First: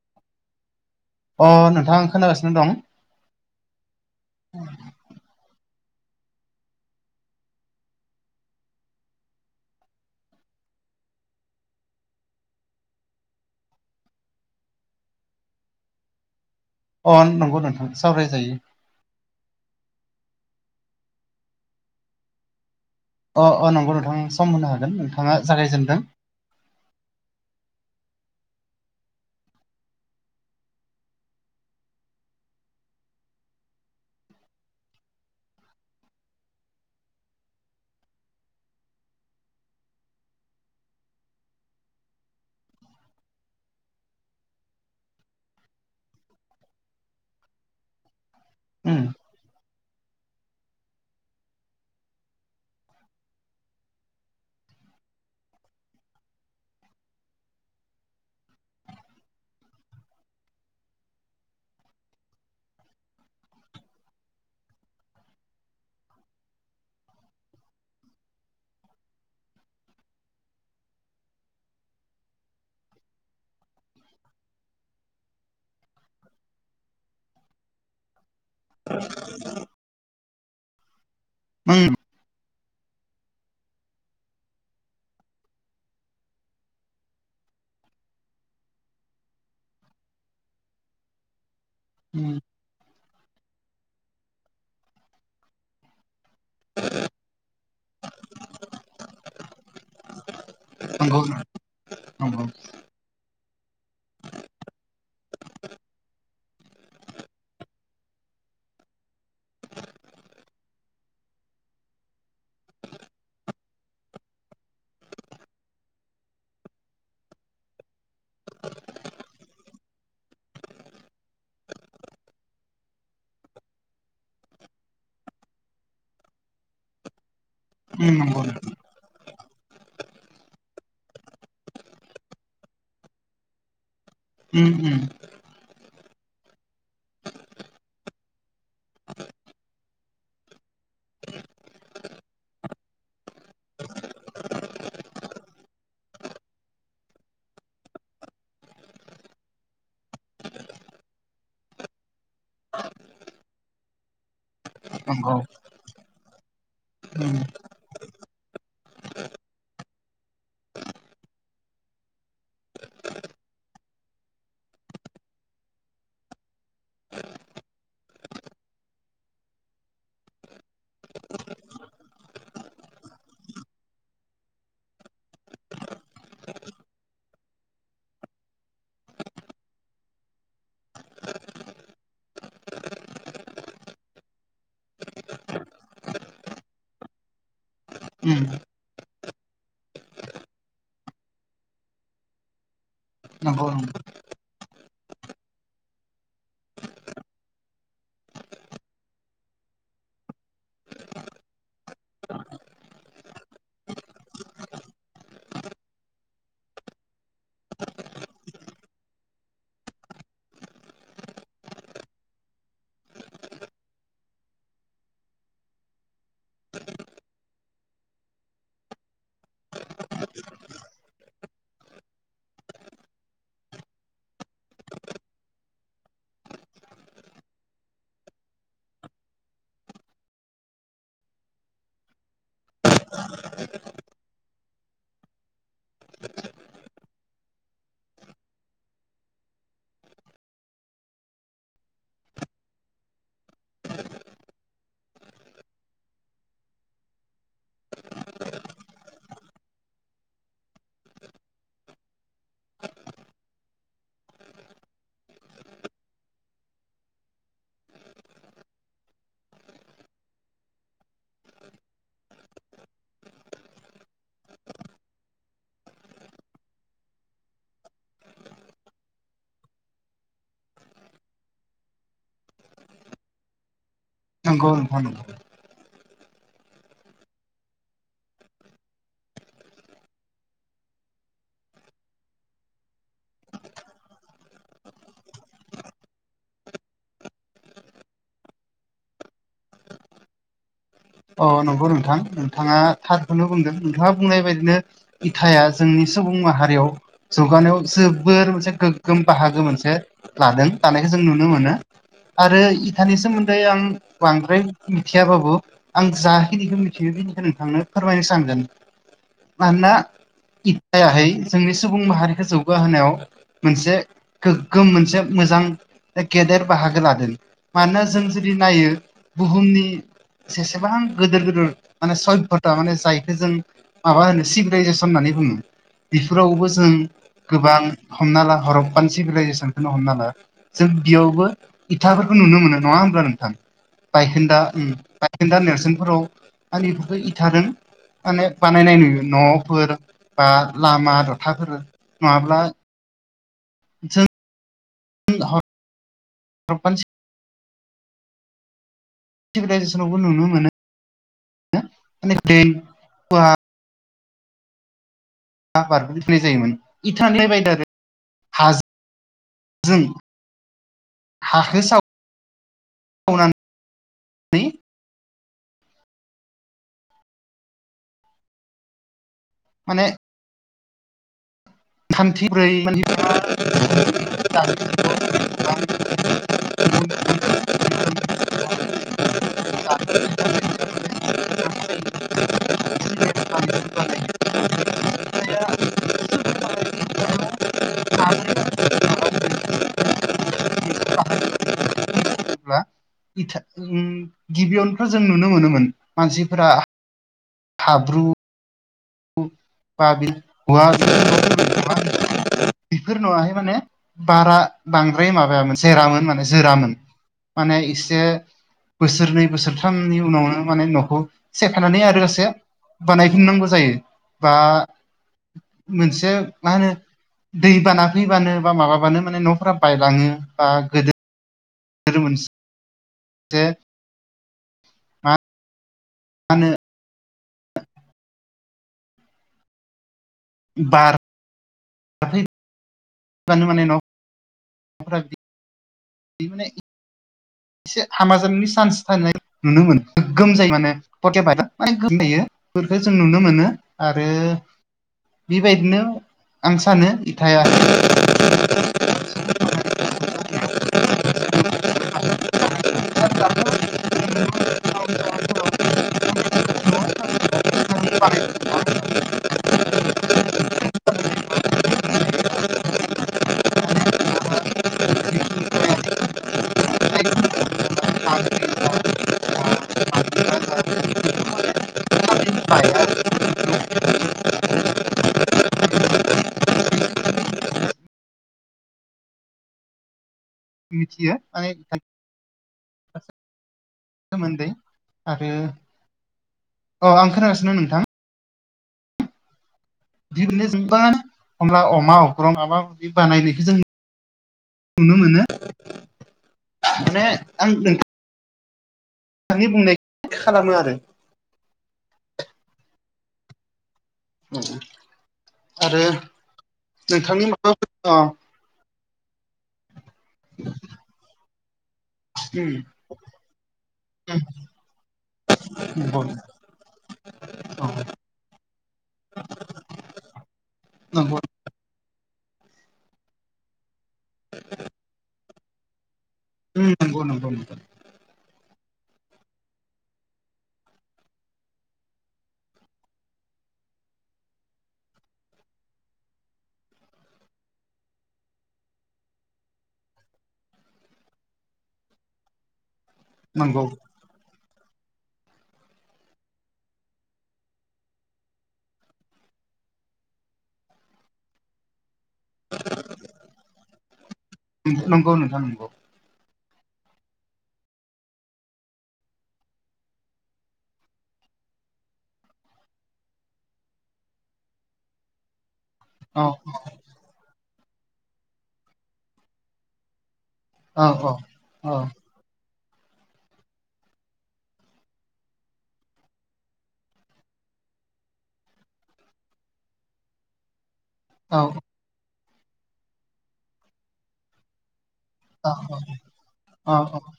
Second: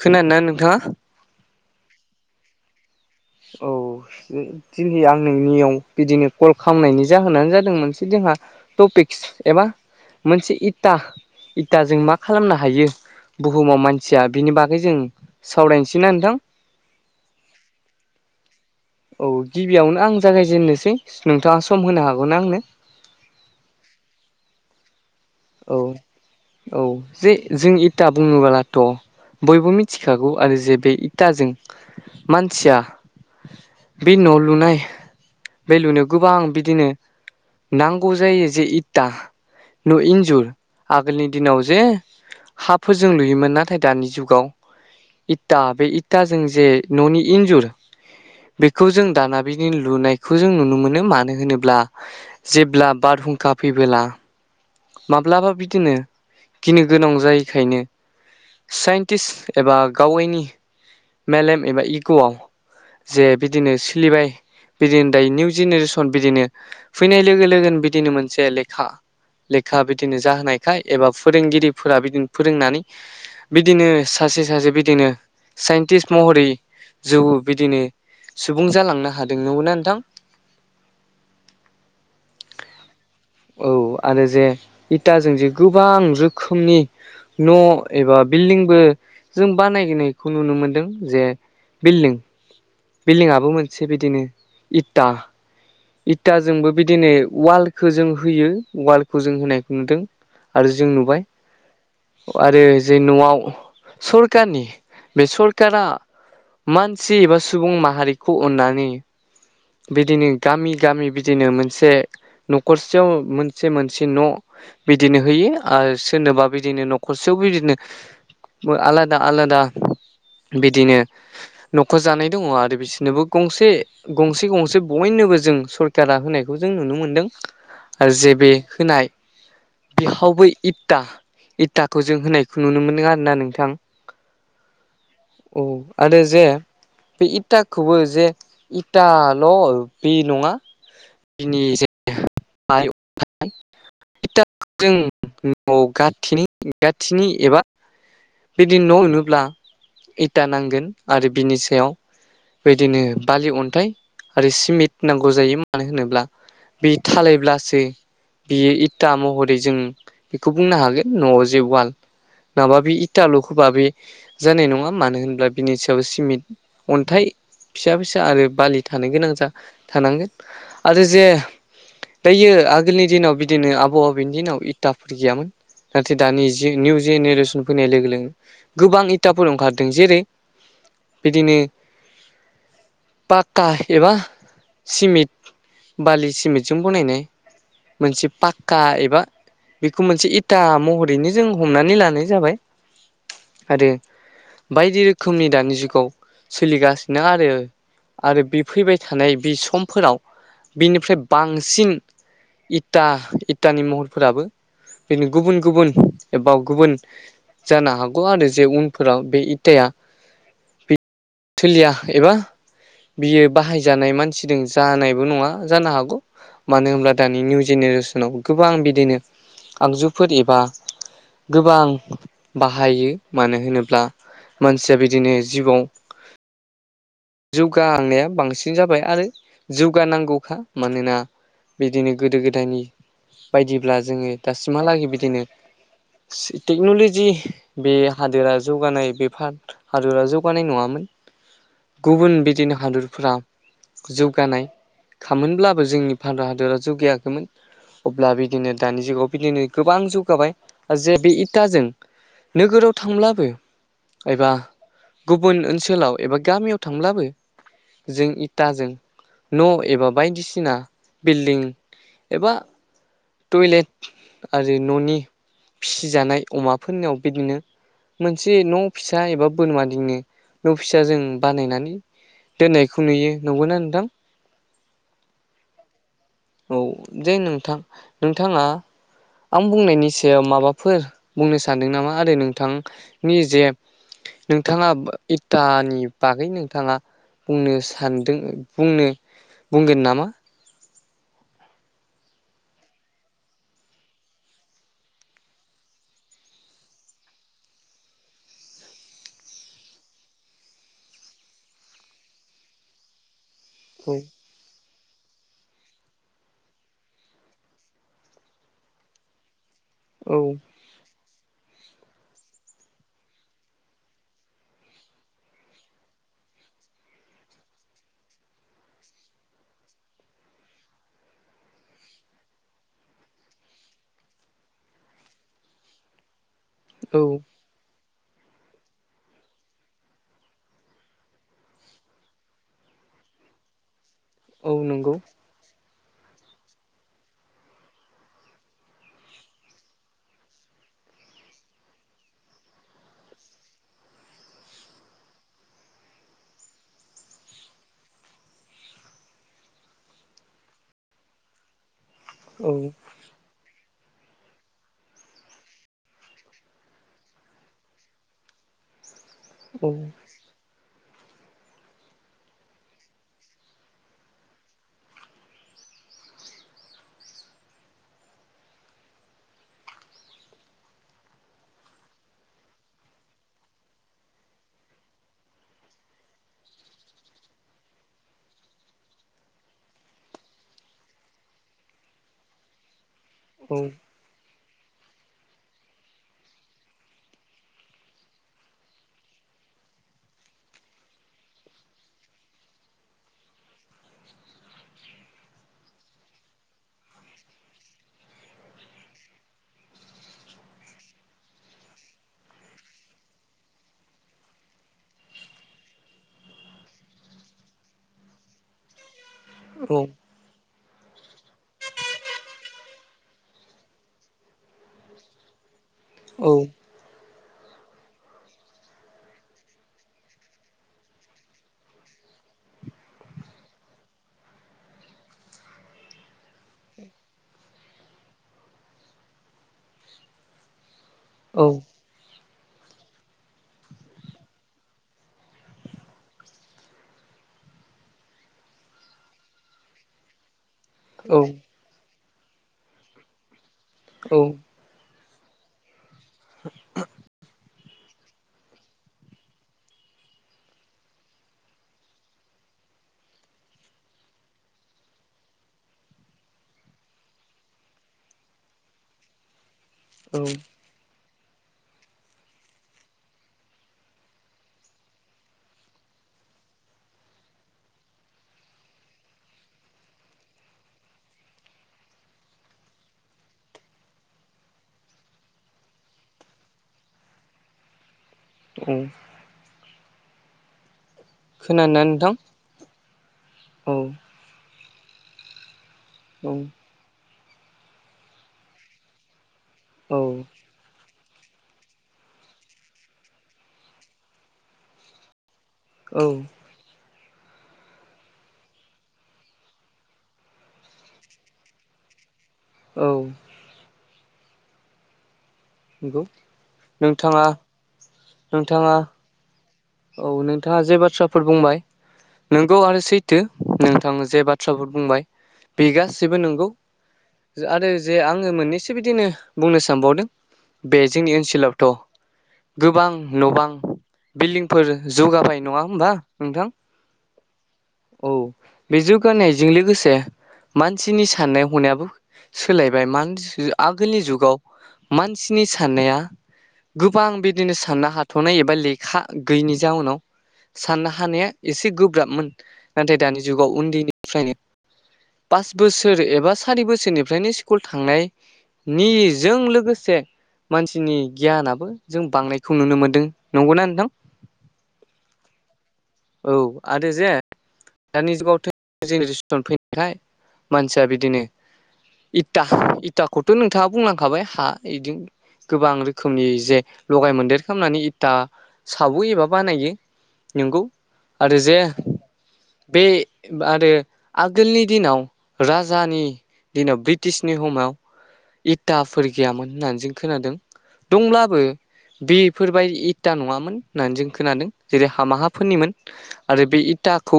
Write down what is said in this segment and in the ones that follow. खोनादों ना नोंथाङा अ नोंथां खोनागासिनो दं औ दिनै आं नोंनियाव बिदिनो कल खालामनायनि जाहोनानो जादों मोनसे जोंहा टपिक्स एबा मोनसे इथा इथाजों मा खालामनो हायो बुहुमाव मानसिया बेनि बागै जों सावरायनोसै ना नोंथां अ नंगौ नोंथां सावरायजायो औ गिबियावनो आं जागायजेननोसै नोंथाङा सम होनो हागौना आंनो अ अ नंगौ नोंथां सम होनो हागोन नोंथाङा औ जागायजेनदों औ जे जों इथा बुङोबोलाथ' बयबो मिथिखागौ आरो जे बे इथाजों मानसिया बे न' लुनाय बे लुनायाव गोबां बिदिनो नांगौ जायो जे इता न इ -जुर आगोलनि दिनाव जे हाफोरजों लुयोमोन नाथाय दानि जुगाव इटा बे इटाजों जे न'नि इन्जुर बेखौ उम जों दाना बिदि लुनायखौ जों नुनो मोनो मानो होनोब्ला जेब्ला बारहुंखा फैबोला माब्लाबा बिदिनो गिनो गोनां जायैखायनो साइन्टिस्ट एबा गावैनि मेलेम एबा इग'आव जे बिदिनो सोलिबाय बिदिनो दायो निउ जेनेरेसन बिदिनो फैनाय लोगो लोगोनो बिदिनो मोनसे लेखा लेखा बिदिनो जाहोनायखाय एबा फोरोंगिरिफोरा बिदिनो फोरोंनानै बिदिनो सासे सासे बिदिनो साइन्टिस्ट महरै ज बिदिनो सुबुं जालांनो हादों नंगौना नोंथां ओम औ आरो जे इटाजों जे गोबां रोखोमनि न' एबा बिल्डिंबो जों बानायनायखौ नुनो मोनदों जे बिल- उम बिल्डिंआबो मोनसे बिदिनो इटा इटाजोंबो बिदिनो वालखौ जों होयो वालखौ जों होनायखौ नुदों आरो जों नंगौ नुबाय नंगौ आरो जे न'आव सरकारनि बे सरकारा मानसि एबा सुबुं माहारिखौ अन्नानै बिदिनो गामि गामि बिदिनो मोनसे न'खरसेयाव मोनसे मोनसे न' बिदिनो होयो आरो सोरनोबा बिदिनो न'खरसेयाव बिदिनो आलादा आलादा बिदिनो न'खर जानाय दङ आरो बिसोरनोबो गंसे गंसे गंसे बयनोबो जों सरकारा होनायखौ जों नुनो मोनदों उम आरो जे नंगौ बे होनाय बिहावबो इता इथाखौ जों होनायखौ नुनो मोनदों आरो ना नोंथां ओम ओम औ आरो जे बे इथाखौबो जे इटाल' बे नङा बिनि जे [unintelligible] इटा जों न' गाथिनि गाथिनि एबा [unintelligible] बिदिनो न' लुनोब्ला इटा नांगोन आरो बिनि सायाव बेबादिनो बालि अन्थाइ आरो सिमेन्ट नंगौ नांगौ जायो मानो होनोब्ला बे उम थालायब्लासो बियो इटा महरै जों बेखौ बुंनो हागोन न'आव जे वाल नाङाबा बे इटाल' होबा बे जानाय नङा मानो होनब्ला बिनि सायाव सिमेन्ट अन्थाइ फिसा फिसा आरो बालि थानो गोनां जा थानांगोन आरो जे दायो आगोलनि दिनाव बिदिनो आबौ आबैनि दिनाव इटाफोर गैयामोन नाथाय दानि जि निउ जेनेरेसन फैनाय लोगो लोगो गोबां इटाफोर ओंखारदों जेरै बिदिनो पाक्का एबा सिमेन्ट बालि सिमेन्टजों बनायनाय मोनसे उम पाक्का एबा बेखौ मोनसे इटा महरैनो जों हमनानै लानाय जाबाय नंगौ आरो बायदि रोखोमनि दानि जुगाव सोलिगा नों आरो आरो बे फैबाय थानाय बे समफोराव बिनिफ्राय बांसिन इटा इटानि महरफोराबो बिदिनो गुबुन गुबुन एबा गुबुन जानो हागौ आरो जे उनफोराव बे इथायआ बे सोलिया एबा बियो बाहायजानाय मानसिदों जानायबो नङा जानो हागौ मानो होनब्ला दानि निउ जेनेरेसनाव गोबां बिदिनो आगजुफोर एबा गोबां बाहायो मानो होनोब्ला मानसिया बिदिनो जिउआव जौगाखांनाया बांसिन जाबाय आरो जौगानांगौखा मानोना बिदिनो गोदो गोदायनि बायदिब्ला जोङो दासिमहालागै बिदिनो टेक्न'ल'जि बे हादोरा जौगानाय बेफार हादोरा जौगानाय नङामोन गुबुन बिदिनो हादोरफ्रा जौगानाय खामोनब्लाबो जोंनि भारत हादोरा जौगायाखैमोन अब्ला बिदिनो दानि जुगाव बिदिनो गोबां जौगाबाय जे बे इटाजों नोगोराव थांब्लाबो एबा गुबुन ओनसोलाव एबा गामियाव थांब्लाबो जों इटाजों न' एबा बायदिसिना बिल्डिं एबा टयलेट आरो न'नि फिसिजानाय अमाफोरनियाव बिदिनो मोनसे न' फिसा एबा बोरमा दिनो न' फिसा जों बानायनानै दोननायखौ नुयो नंगौना नोंथां नंगौ नोंथां नंगौ औ जे नोंथां नोंथाङा आं बुंनायनि सायाव माबाफोर बुंनो सानदों नामा आरो नोंथांनि जे नोंथाङा इटानि बागै नोंथाङा बुंनो सानदों बुंनो बुंगोन नामा अ नंगौ नोंथां नोंथाङा थारखौनो बुंदों नोंथाङा बुंनाय बायदिनो इटाया जोंनि सुबुं माहारियाव जौगानायाव जोबोर मोनसे गोग्गोम बाहागो मोनसे लादों लानायखौ जों नुनो मोनो आरो इटानि सोमोन्दै आं औ बांद्राय मिथियाबाबो आं जाखिनिखौ मिथियो बेनिखौ नोंथांनो फोरमायनो सानगोन मानोना औ इटायाहाय जोंनि सुबुं माहारिखौ जौगाहोनायाव मोनसे गोग्गोम मोनसे मोजां गेदेर बाहागो लादों मानोना जों जुदि नायो बुहुमनि जेसेबां गोदोर गोदोर माने सदभयथा माने जायखौ जों माबा होनो सिभिलाइजेसन होननानै बुङो बेफोरावबो जों औ गोबां हमना ला हरंपान सिभिलाइजेसनखौनो हमना ला जों बेयावबो इथाफोरखौ नुनो मोनो नङा हब्ला नोंथां बायखोन्दा औ ओम नंगौ [unintelligible] दा नेरसोनफोराव आंनिफोरखौ इथादों माने बानायनाय नुयो न'फोर बा लामा दथाफोर नङाब्ला जों [unintelligible] हरपान चि सिभिलाइजेसनावबो नुनो मोनो। माने औ [unintelligible] आबादखौ मिथिनाय जायोमोन [unintelligible] बायदि आरो औ हाजोजों हाखो साव माने थान्थिब्रै माने [unintelligible] [unintelligible] औ [unintelligible] [unintelligible] गिबियावनो जों नुनो मोनोमोन मानसिफोरा हाब्रु बा [unintelligible] बेफोर नङाहाय माने बारा बांद्राय माबायामोन जेरामोन माने जोरामोन माने इसे बोसोरनै औ औ बोसोरथामनि उनावनो माने न'खौ सेफायनानै आरोसे बानायफिननांगौ जायो। बा मोनसे मा होनो दै बाना फैबानो बा माबाबानो माने न'फोरा बायलाङो बा गोदो [unintelligible] जे आ मानो बार औ नो माने न'फ्रा बिदि बे माने एसे आमा जानायनि चान्स थानाय नुनो मोनो गोगोम जायो माने। बेफोरखौ जों नुनो मोनो आरो बेबायदिनो आं सानो इथाया [unintelligible] [unintelligible] औ औ बि मिथियो माने खोनादोना नोंथां औ सोमोन्दै आरो औ औ आं खोनागासिनो नोंथां औ बिदिनो [unintelligible] अनला अमा अख्रां माबा बानायनायखौ जों नुनो मोनो। औ माने आं नों नोंथांनि बुंनाय खालामो आरो औ आरो नंगौ नोंथांनि नोंथाङा माबाफोर अ नोंथाङा औ नोंथाङा जे बाथ्राफोर बुंबाय नोंगौ आरो सैथो नोंथाङा जे बाथ्राफोर बुंबाय बे उम गासैबो नोंगौ आरो जे आङो मोननैसो बिदिनो बुंनो सानबावदों बे जोंनि नंगौ औ ओनसोलावथ' गोबां न बां बिल्डिं फोर जौगाबाय नङा होमबा नोंथां उ नंगौ नंगौ औ बे जौगानायजों लोगोसे मानसिनि साननाय हनायाबो सोलायबाय मा आगोलनि जुगाव मानसिनि साननाया गोबां बिदिनो साननो हाथ'नाय एबा लेखा गैयैनि जाउनाव साननो हानाया एसे गोब्राबमोन नाथाय दानि जुगाव नंगौ उन्दैनि फ्राय पास बोसोर एबा सारि बोसोरनिफ्रायनो स्कुल थांनाय नि जों लोगोसे मानसिनि गियानाबो जों बांनाय बेखौ नुनो मोन्दों नंगौना नोंथां नोंगौ नोंथां नोंगौ औ आरो जे दानि जुगाव जेनेरेसन फैनायखाय मानसिया बिदिनो इथा इताखौथ' नोंथाङा बुंलांखाबाय हा बिदि गोबां रो औ रोखोमनि जे लगाय मोन्देर खालामनानै इथा सावो एबा बानायो नंगौ औ आरो जे औ बे आरो आगोलनि दिनाव राजानि दिनाव ब्रिटिशनि हमाव इटाफोर गैयामोन होननानै जों खोनादों औ दंब्लाबो बेफोरबायदि इथा नङामोन होननानै जों खोनादों जेरै हामा हा औ फोरोनिमोन आरो बे इथाखौ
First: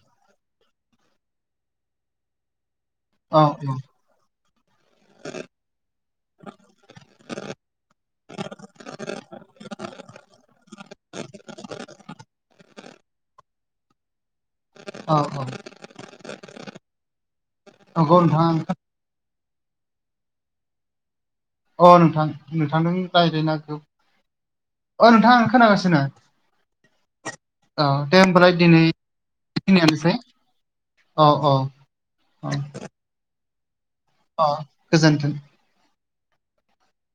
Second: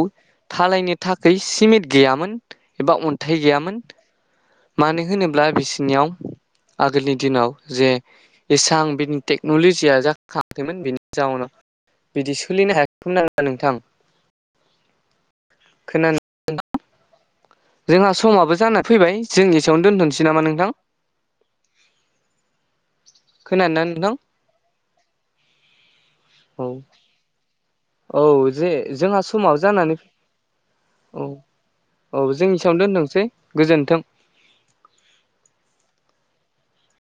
थालायनो थाखाय सिमेन्ट गैयामोन एबा औ अन्थाइ गैयामोन मानो होनोब्ला बिसिनियाव आगोलनि दिनाव जे इसां बिनि टेक्न'लजिया जाखांयाखैमोन बेनि जाउनाव बिदि सोलिनो हायाखैमोन आरोना नोंथां औ औ खोनानो जोंहा नंगौ नोंथां समाबो जाना फैबाय जों एसेयावनो दोन्थ'नोसै नामा नोंथां। अ नोंथां नोंथांजों रायज्लायना खोनादोंना नोंथां अ नोंथां आं खोनागासिनो औ दे औ होमबालाय जे दिनै जोंहा समाबो जानानै बेखिनियानोसै औ औ जों इसेयावनो दोनथसै गोजोन्थों अ गोजोन्थों